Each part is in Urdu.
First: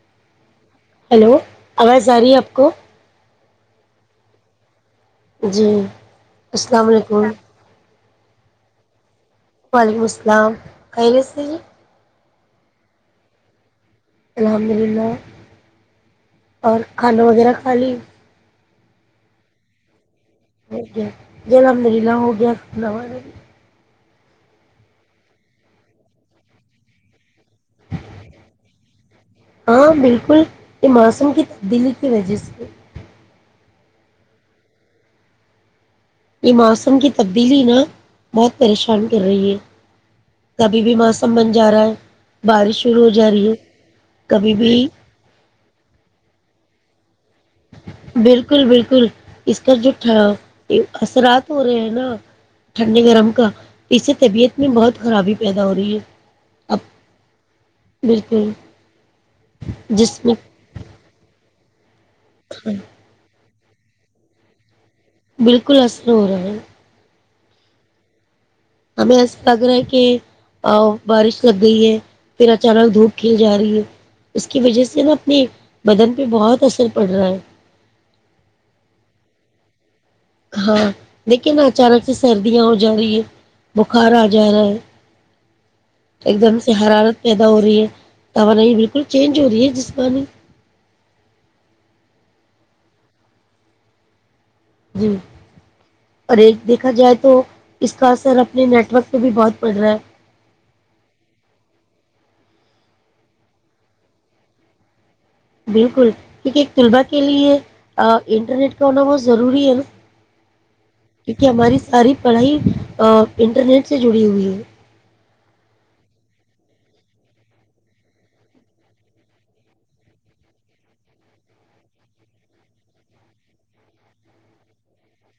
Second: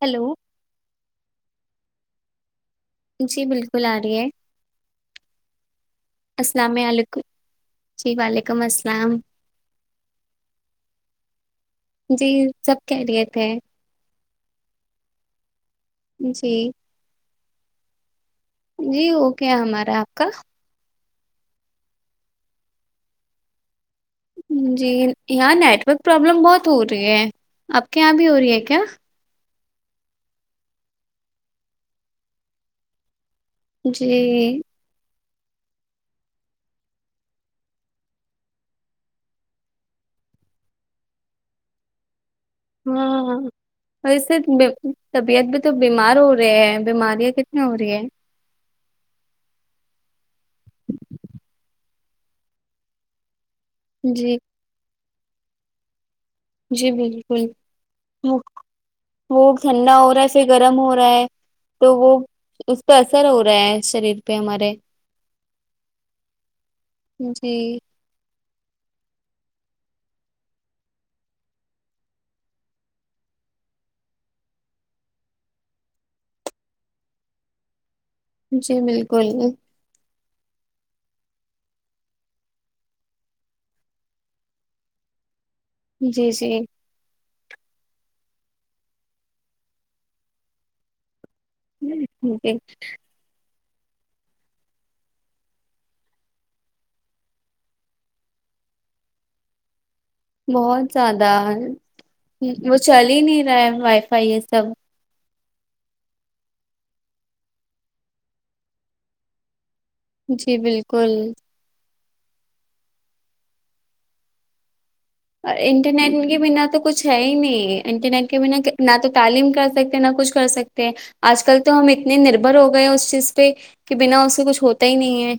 ہیلو ہلو آواز آ رہی ہے آپ کو جی بالکل آ رہی ہے جی السلام علیکم جی وعلیکم السلام وعلیکم السلام خ رہے سے جی سب کہہریے تھے الحمد للہ جی اور کھالو وغیرہ علی جی وہ کیا ہمارا آپ کا ہو گیا جلم للا ہو گیا ک والا بھی جی یہاں نیٹورک پرابلم بہت ہو رہی ہے آپ کے یہاں بھی ہو رہی ہے کیا ہاں بالکل یہ موسم کی تبدیلی کی وجہ سے جی یہ موسم کی تبدیلی نا بہت پریشان کر رہی ہے کبھی بھی موسم بن جا رہا ہے بارش شروع ہو جا ہاں رہی ہے وسے کبھی بھی طبیعت بھی تو بیمار ہو رہے ہیں بیماری بالکل بالکل اس کا جو ہ اثرات ہو رہے ہیں نا ٹھنڈی گرم کا اس سے جی طبیعت میں بہت خرابی پیدا ہو رہی ہے اب جی بالکل وہ بالکل وہ ٹھنڈا ہو جس رہا ہے میں پھر گرم ہو رہا ہے تو وہ اس پہ اثر ہو رہا رہا شریر پہ ہمارے بالکل اصر ہو رہا ہے جی ہمیں ایسا لگ رہا ہے کہ بارش لگ گئی ہے پھر اچانک دھوپ کھیل جا رہی ہے اس کی وجہ سے نا اپنی بدن پہ بہت اثر پڑ رہا ہے جی بالکل ہاں لیکن اچانک سے سردیاں ہو جا رہی ہے بخار آ جا رہا ہے جی ایک جی دم سے حرارت پیدا ہو رہی ہے تو نہیں بالکل چینج ہو رہی ہے جسمانی ہ جی اور ایک دیکھا جائے تو اس کا اثر اپنے نیٹورک پہ بھی بہت پڑ رہا ہے بہت زیادہ وہ چل ہی نہیں رہا وائی فائی یہ سب بالکل کیونکہ ایک طلباء کے لیے انٹرنیٹ کا ہونا بہت ضروری ہے نا جی بالکل کیونکہ ہماری ساری پڑھائی انٹرنیٹ سے جڑی ہوئی ہے انٹرنیٹ کے بنا تو کچھ ہے ہی نہیں انٹرنیٹ کے بنا نہ تو تعلیم کر سکتے نہ کچھ کر سکتے ہیں آج کل تو ہم اتنے نربھر ہو گئے اس چیز پہ کہ بنا اس سے کچھ ہوتا ہی نہیں ہے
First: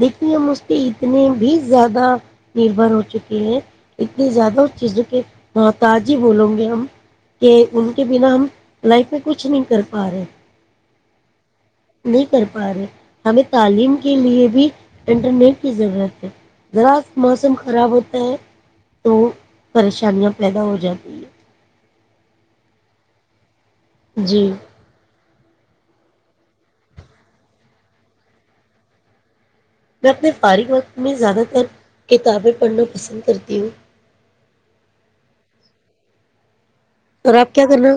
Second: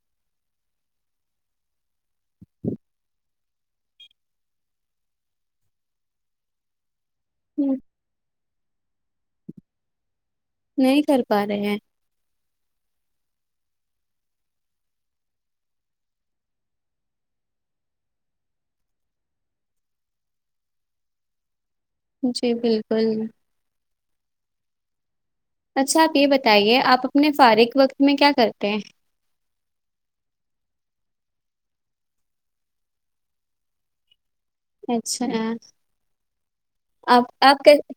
دیکے ہم اس کے اتنے بھی زیادہ نربھر ہو چکے ہیں اتنی زیادہ اس چیزوں کے محتاجی بولو گے ہم کہ ہم ان کے بنا ہم لائف میں کچھ نہیں کر پا رہے نہیں کر پایا ہاں نہیں کر پا رہے ہیں ہمیں تعلیم کے لیے بھی انٹرنیٹ کی ضرورت ہے ذرا موسم خراب ہوتا ہے تو پریشانیاں پیدا ہو جاتی ہے جی بالکل جی اچھا آپ یہ بتائیے آپ اپنے فارغ وقت میں کیا کرتے ہیں میں اپنے فارغ وقت میں زیادہ تر کتابیں پڑھنا پسند کرتی ہوں اچھا آپ اور کیا آپ کرنا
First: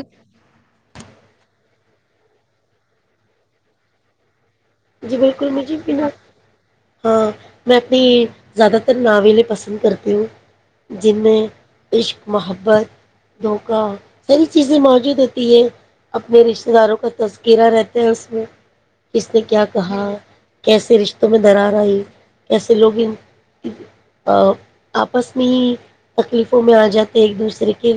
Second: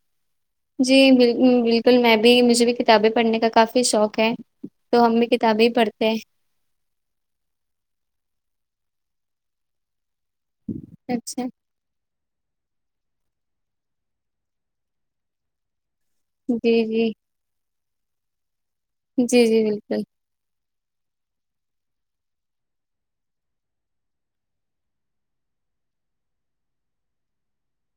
جی بالکل بالکل تول میں بھی مجھے بھی کتابیں پڑھنے کا کافی شوق ہے تو جی ہم بھی بالکل کتابیں ہی مجھےنا پڑھتے ہیں ہاں میں اپنی زیادہ سر ناولیں پسند کرتے ہو ج میں اچھا عشق محبت دھوکہ ساری چیزیں موجود ہوتی ہے اپنے رشتتے جی داروں کا جی تذکرہ رہتا د اس میں [unintelligible] کس نے جی جی کیا بالکل پہا [unintelligible] کیسے رشتوں میں درارا ہے کیسے لوگ ان آپس میں ہی تکلیفوں میں آ جاتے ایک دوسرے کے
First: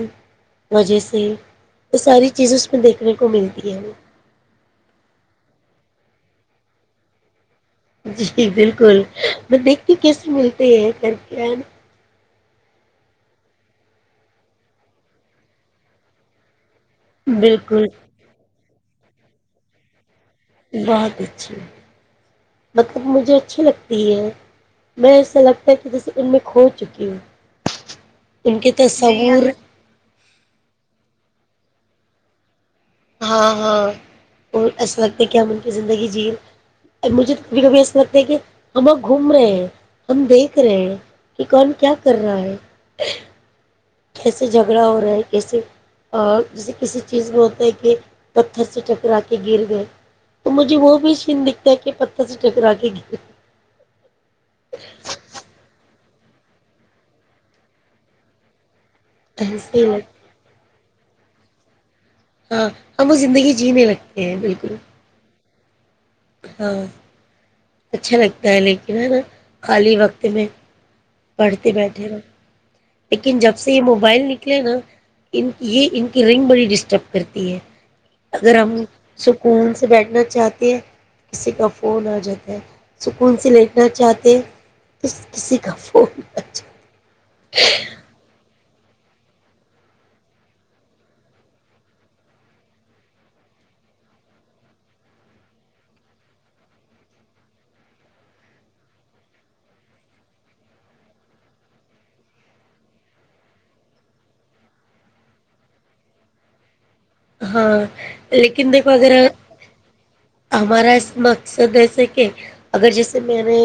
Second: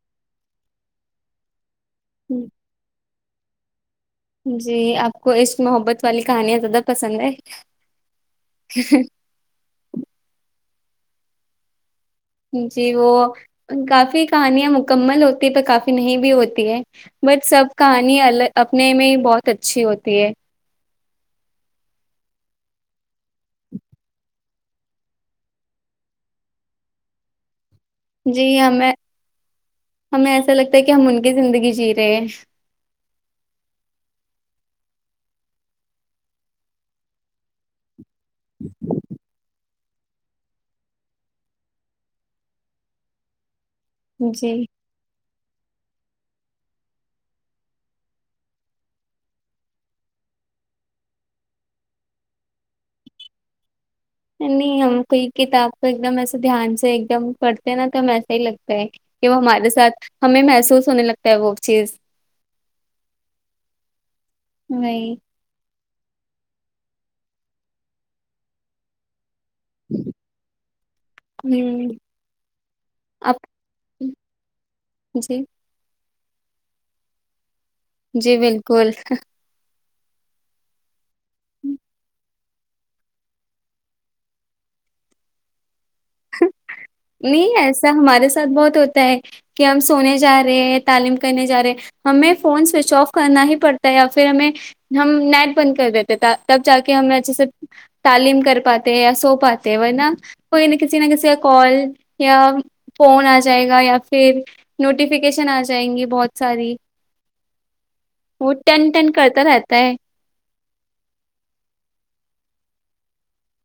وجہ سے یہ ساری چیزیں اس میں دیکھ سنے کو ملتی ہے [unintelligible] جی آپ کو عشق محبت والی کہانیاں زیادہ پسند ہے جی بالکل میں دیکھتی کیس میں تو یہ کر کے ہے ن [unintelligible] جی وہ کافی کہانیاں مکمل ہوتی ہے پ کافی نہیں بھی ہوتی ہے نا؟ بٹ سب بالکل کہانی ال اپنے میں بہت اچھی ہوتی ہے بہت اچھی مطلب مجھے اچھی لگتی ہے میں ایسا لگتا ہے کہ جیسے ان میں کھو چکی ہوں جی ان کے ہمیں تصور ہمیں ایسا لگتا ہے کہ ہم ان کی زندگی جی تیش [unintelligible] ہاں ہاں اور ایسا لگتا ہے کہ ہم ان کی زندگی جی مجھے کبھی کبھی ایسا لگتا دیکھیے ہموگ گھوم رہے ہیں ہم دیکھ رہے ہیں کہ کون کیا کر رہا ہے کیسے جی جھگڑا ہو رہا ہے ے اور جیسے کسی چیز میں ہوتا ہے کہ پتھر سے ٹکرا کے گر گئے تو مجھے وہ بھی چین دکھتا ہے کہ پتھر سے ٹکرا کے گر نہیں ہم کوئی کتاب تو ایک دم ایسے دھیان سے ایک دم پڑتے ہیں نا تو ایسا ہی لگتا ہے کہ وہ ہمارے ایسے ہی ساتھ لگ ہمیں محسوس ہونے لگتا کیا بک چ [unintelligible] ہاں ہم وہ زندگی جینے لگتے [unintelligible] ا بالکل وہی ہاں اچھا لگتا ہے لیکن ہے نا خالی وقت میں پڑھتے ہوں بیٹھے رہوں لیکن آپ جب سے یہ موبائل نکلے نا جی ان یہ ان کہ رنگ بڑی ڈسٹرب کرتی ہے جی گرم بالکل سکون سے بیٹھنا چاہتی ہیں کسی کا فون آ جاتا سکون سے لیٹنا چاہتے تو کسی کا فولچاہ نہیں ایسا ہمارے ساتھ بہت ہوتا ہے کہ ہم سونے جا رہے ہیں تعلیم کرنے جا رہے ہمیں فون سوئچ آف کرنا ہی پڑتا ہے یا پھر ہمیں ہم نیٹ بند کر دیتے تب جا کے ہمیں اچھے سے تعلیم کر پاتے یا سو پاتے ہیں نا کوئی نہ کسی نہ کسی کا کال یا فون آ جائے گا یا پھر نوٹیفکیشن آ جائیں گی بہت ساری ہاں وہ لیکن ٹین دیکھو ٹین اگر کرتا رہتا ہے ہمارا اس مقصد ایسے کہ اگر جیسے میں نے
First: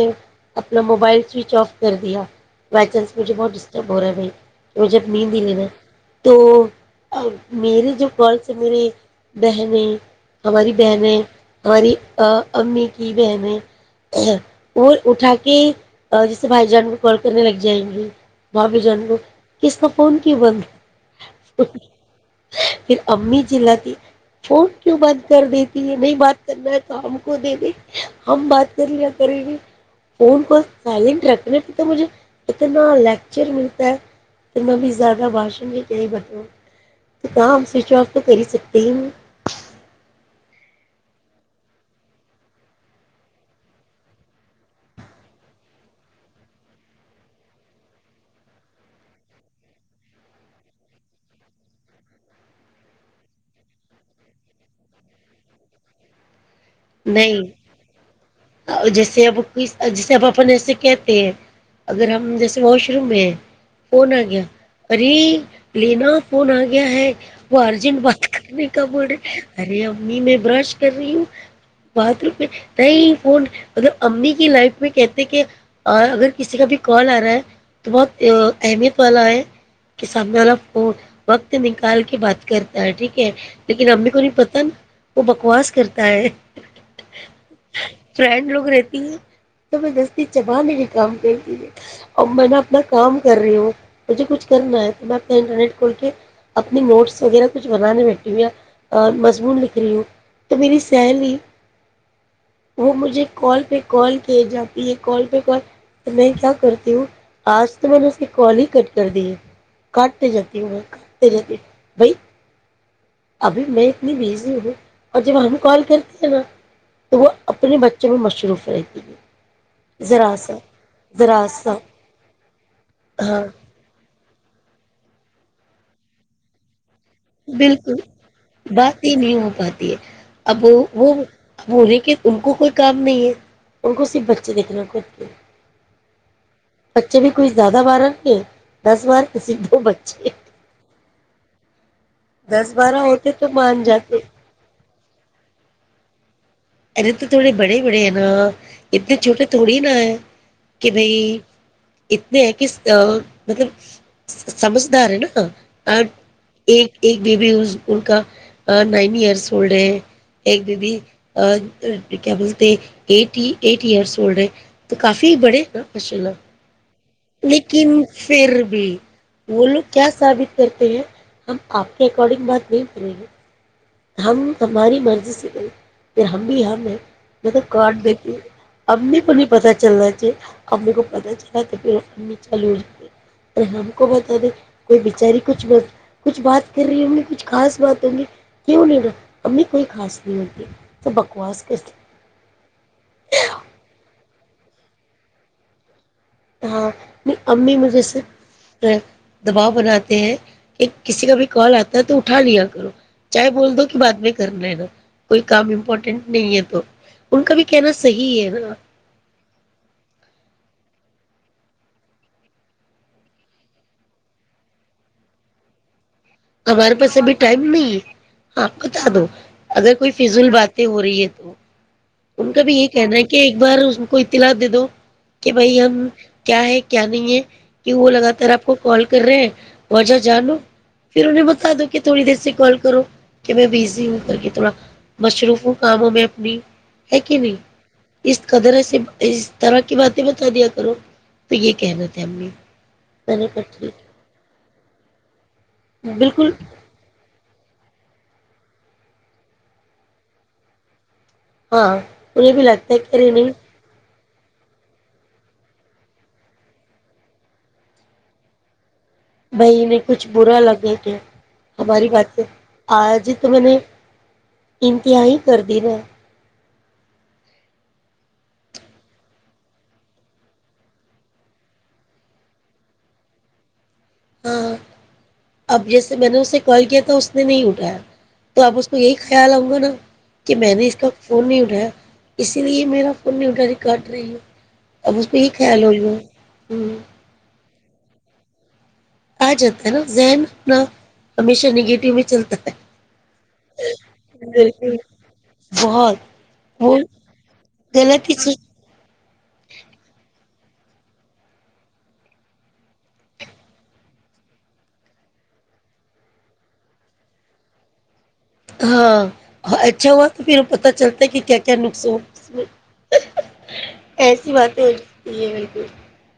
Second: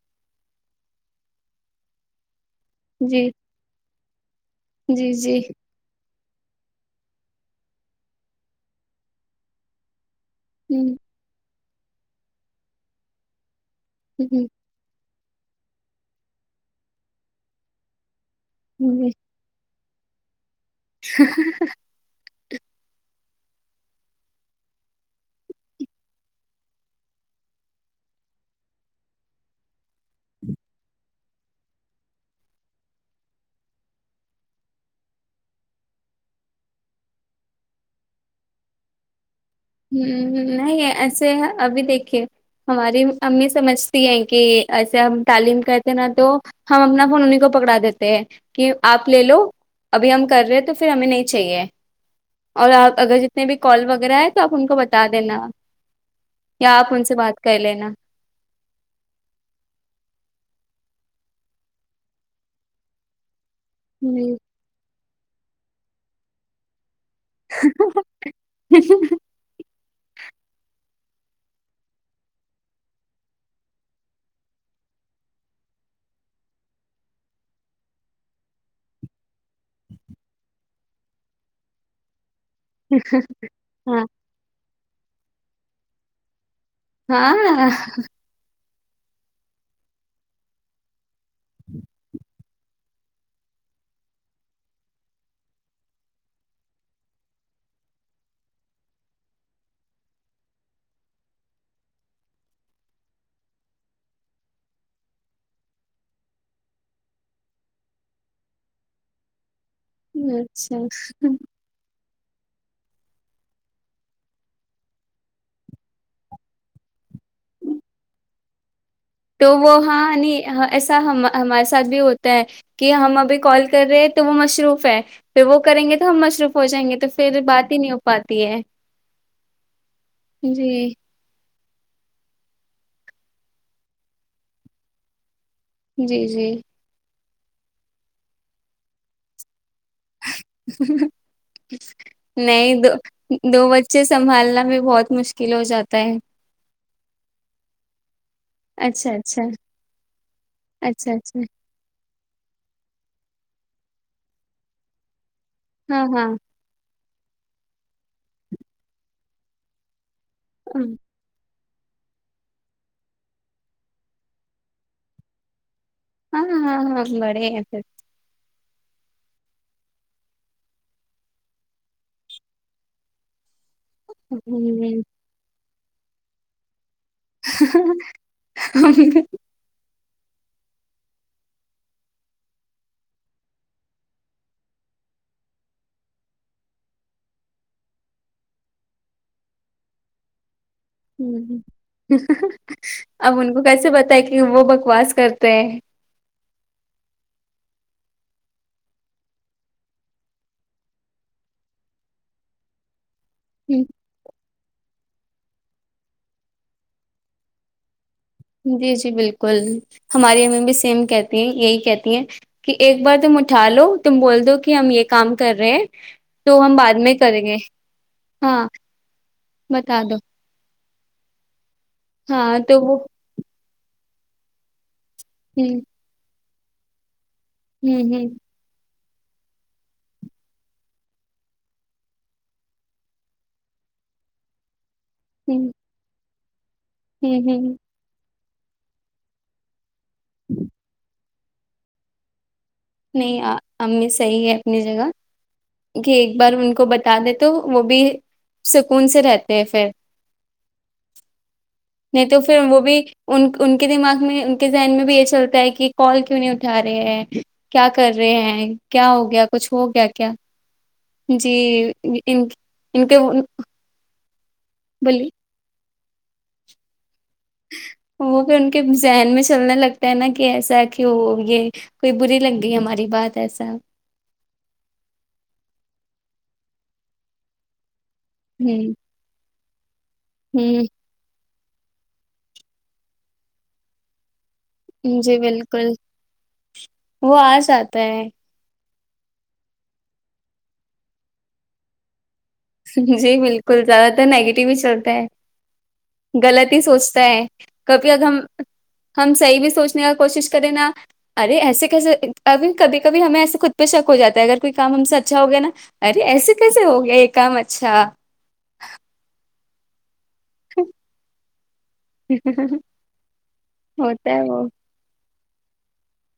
اپنا موبائل سوئچ آف کر دیا بائی چانس جی مجےہت ڈسٹرب بورے بھی رجت جی نہیں جی دلی میں تو میرری جو گلس ہے میرے بہنیں ہماری ہ بہنیں ہماری امی کی بہنیں ہ ا ہ اور اٹھا کے جیسے بھائی جان کو کال کرنے لگ جائیں گے ب بھی جانور اس کا فون کو بند ہے ہا ہا ہا پھر امی چلاات ت فون کیوں بند کر دیتی یہ نہیں بات کرنا ہے تو ہم کو دے د ہم بات کر لیا کریں گی فون کو سالنٹ رکھ تو مجھے اتنا لیکچر ملتا ہے اتنا بھی زیادہ بھاشن بتا تو ہم سوئچ آف تو کر ہی سکتے ہ ہ نہیں ایسے ابھی دیکھیے ہماری امی سمجھتی ہیں کہ ایسے ہم تعلیم کہتے ہیں نا تو ہم اپنا فون انہیں کو پکڑا دیتے ہیں کہ آپ لے لو ابھی ہم کر رہے ہیں تو پھر ہمیں نہیں چاہیے اور آپ اگر جتنے بھی کال وغیرہ ہے آپ ان کو بتا دینا یا آپ ان سے بات نہیں کر لینا جیسے اب جیسے اب اپنے ایسے کہتے ہیں اگر ہم جیسے واش روم میں فون ہوں۔ آگیا ارے لینا فون آ گیا ہے وہ ارجنٹ بات کرنے کا ب رہے ارے ا امی میں برش کر رہی ہو باتھ روم میں نہیں فون مطلب امی کی لائف میں کہتے کہ اگر کسی کا بھی کال آ رہا ہے تو بہت اہمیت والا ہے کہ سامنے والا فون وقت نکال کے باتھ ر کرتا ہے ٹھیک ہے لیکن ہاں امی کو نہیں پتا نا وہ بکواس کرتا ہے ہاں ہا ہا فرینڈ لوگ رہتی تو میں دستی چباننے کا کام چبانے کا کام اور منا اپنا کام کر رہی ہوں مجھے کچھ کرنا ہے تو میں اپنا انٹرنیٹ کھول کے اپنی نوٹس وغیرہ کچھ بنانے بیٹھی ہوں یا مضمون لکھ رہی ہوں تو میری سہیلی وہ مجھے کال پہ کال کیے جاتی ہے کال پہ کال میں کیا کرتی ہوں آج تو میں نے اس کی کال ہی کٹ کر دی کاٹ تے جاتتی ہو میی کاٹ اچھا تے جاتی ہو میں بھی ابھی میں اتنی بزی ہوں اور جب ہم کال کرتی ہیں نا تو وہ اپنے بچوں میں مصروف رہتی ہے تو وہ ہاں نی ذرا سا ایسا ذرا ہمارے سا ساتھ بھی ہوتا ہے کہ ہم ابھی ہاں کال کر رہے تو وہ مشروف ہے پھر وہ کریں گے تو ہم مصروف ہو جائیں گے تو پھر بات ہی نہیں بالکل ہو پاتی ہے بات ہی نہیں ہو پاتی ہے اب وہ جی اب ہونے کے ان کو کوئی کام نہیں ہے ان کو صرف بچے دیکھنا خود کے جی جی بچے بھی کوئی زیادہ بار آ گ دس بار کسی [inaudible] دس نہیں دو بارہ ہوتے تو دو مان بچے جاتے سنبھالنا بھی بہت مشکل ہو جاتا ہے ا تو تھوڑے بڑے بڑے ہیں نا اچھا اتنے اچھا چھوٹے تھوڑی نا ہے کہ اچھا بھائی اچھا اتنے ہیں کہ مطلب سمجھدار ہے نا ا ہاں ہاں ایک ایک بیبی ان کا نائن ایئرس اولڈ ہے ایک دبی ہاں کیا بولتے ایٹ ایٹ ایئرس اولڈ ہیں تو کافی بڑے نا ماشاء ہاں اللہ ہاں ہاں بڑے ہیں پھر لیکن پھر ج وہ لوگ کیا ثابت کرتے ہیں ہم آپ کے اکارڈنگ بات نہیں کریں گے ہم ہماری ہمم۔ مرضی سے ب پھر ہم بھی ہم ہیں میں تو کڈ دیکھی ابمی تو نہیں پتا چل رہا ا کو پ چلامی چال جات اور ہم کو بتا دیں کوئی بچاری کچھ کچھ بات کر رہی ہوںگی کچھ خاص بات ہوںگی کیوں نہیں گا امی کوئی خاص نہیں ہوتی تو بکواس کرتی ہ اب ان کو کیسے بتائے کہ وہ بکواس کرتے ہیں ہاں نہیں امی مجھے سے دباؤ بناتے ہیں کہ کسی کا بھی کال آتا ہے تو اٹھا لیا کرو چاہے بول ہیں دو کہ بعد میں کرنا ہے نا کوئی کام امپورٹینٹ نہیں ہے تو ان کا بھی کہنا صحیح ہے نا جی جی بالکل ہماریے ہمیں بھی سم کہتی ہیں یہی کہتی ہیں کہ ایک بار تم اٹھا لو تم بول دو کہ ہم یہ کام کر رہے ہیں تو ہم بعد ہمارے میں پاس ابھی کریں گے ٹائم نہیں ہے ہاں بتا دو اگر بتا کوئی دو فضل بات ت ہورییت ان ہاں کا بھی تو یہ وہ کہنا ہے کہ [unintelligible] بار اس کوئی اطلاع دے دو کہ ہ بھائی ہم کیا ہے کیا نہیں ہے کہ ہ وہ ہ لگاتار آپ کو کال کر رہے ہیں وجہ جانو پھر انہیں بتا دو کہ تھوڑی دیر سے کال کرو کہ میں بزی ہوں کر کے تھوڑا مصروفوں کاموں میں [unintelligible] بی ہوں ہ اس قدر سے اس طرح کی باتیں بتا دیا کرو [unintelligible] تو یہ کہہ رہ تھے امی نہیں امی صحیح ہے اپنی جگہ [unintelligible] کہ ایک بالکل بار ان کو بتا دیں تو وہ بھی سکون سے رہتے ہیں پھر ہاں نہیں تو انہیں پھر وہ لگتا ہے بھی کہ ارے ان نہیں ان کے دماغ میں ان کے ذہن میں بھی یہ چلتا ہے کہ کال کیوں نہیں اٹھا رہے ہے کیا کر رہے ہیں کیا ہو گیا کچھ بھائی ہو انہیں گیا کچھ کیا برا لگے کہ جی ہماری باتیں ان ان کے آج تو میں نے بولی انتہائی کر د رہا وہ بھی ان کے ذہن میں چلنے لگتا ہے نہ کہ ایسا کہ وہ یہ کوئی بری لگ گئی ہماری بات ایسا۔۔ ہاں اب جیسے میں نے اسے کال کیا تھا اس نے نہیں اٹھایا۔۔ تو آپ اس کو یہی خیال ہو۔۔ [unintelligible] [unintelligible] [unintelligible] کہ میں نے ہوں اس کا فون نہیں اٹھا۔۔ اسی لیے میرا فون نہیں اٹھا رہی۔ کاٹ رہی ہے۔۔ اب اس جی پہ یہ خیال بالکل ہوئی ہو ہ وہ آ سات [unintelligible] پ [unintelligible] آ جاتا ہے نا ذہن اپنا ہمیشہ نگیٹو میں چلتا ہے جی بالکل زیادہ تر نیگیٹو ہی بالکل چلتا ہے بہت غلط ہی وہ سوچتا ہے کبھی اگر غلط ہی ہم چیز، ہم صحیح بھی سوچنے کا کوشش کریں نا ارے ایسے کیسے اب کبھی کبھی ہمیں ایسے خود پہ شک ہو جاتا ہے اگر کوئی کام ہم سے اچھا ہو گیا نا ارے ایسے کیسے ہو گیا ایک کم اچھا ہاں اچاو تو پھر وہ پتہ چلتا ہے کہ کیا کیا نقصان اس میں ہوتا ہے ایسی وہ باتیں ہوگی یہ بالکل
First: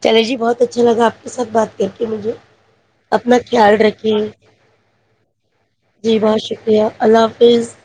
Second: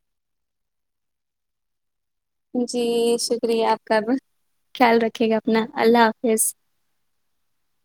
چلے جی بہت اچھا لگا آپ کے ساتھ بات کر کے مجھے جی اپنا شکریہ خیال آپ کا رکھیے خیال رکھے گا اپنا اللہ جی بہت حافظ شکریہ اللہ حافظ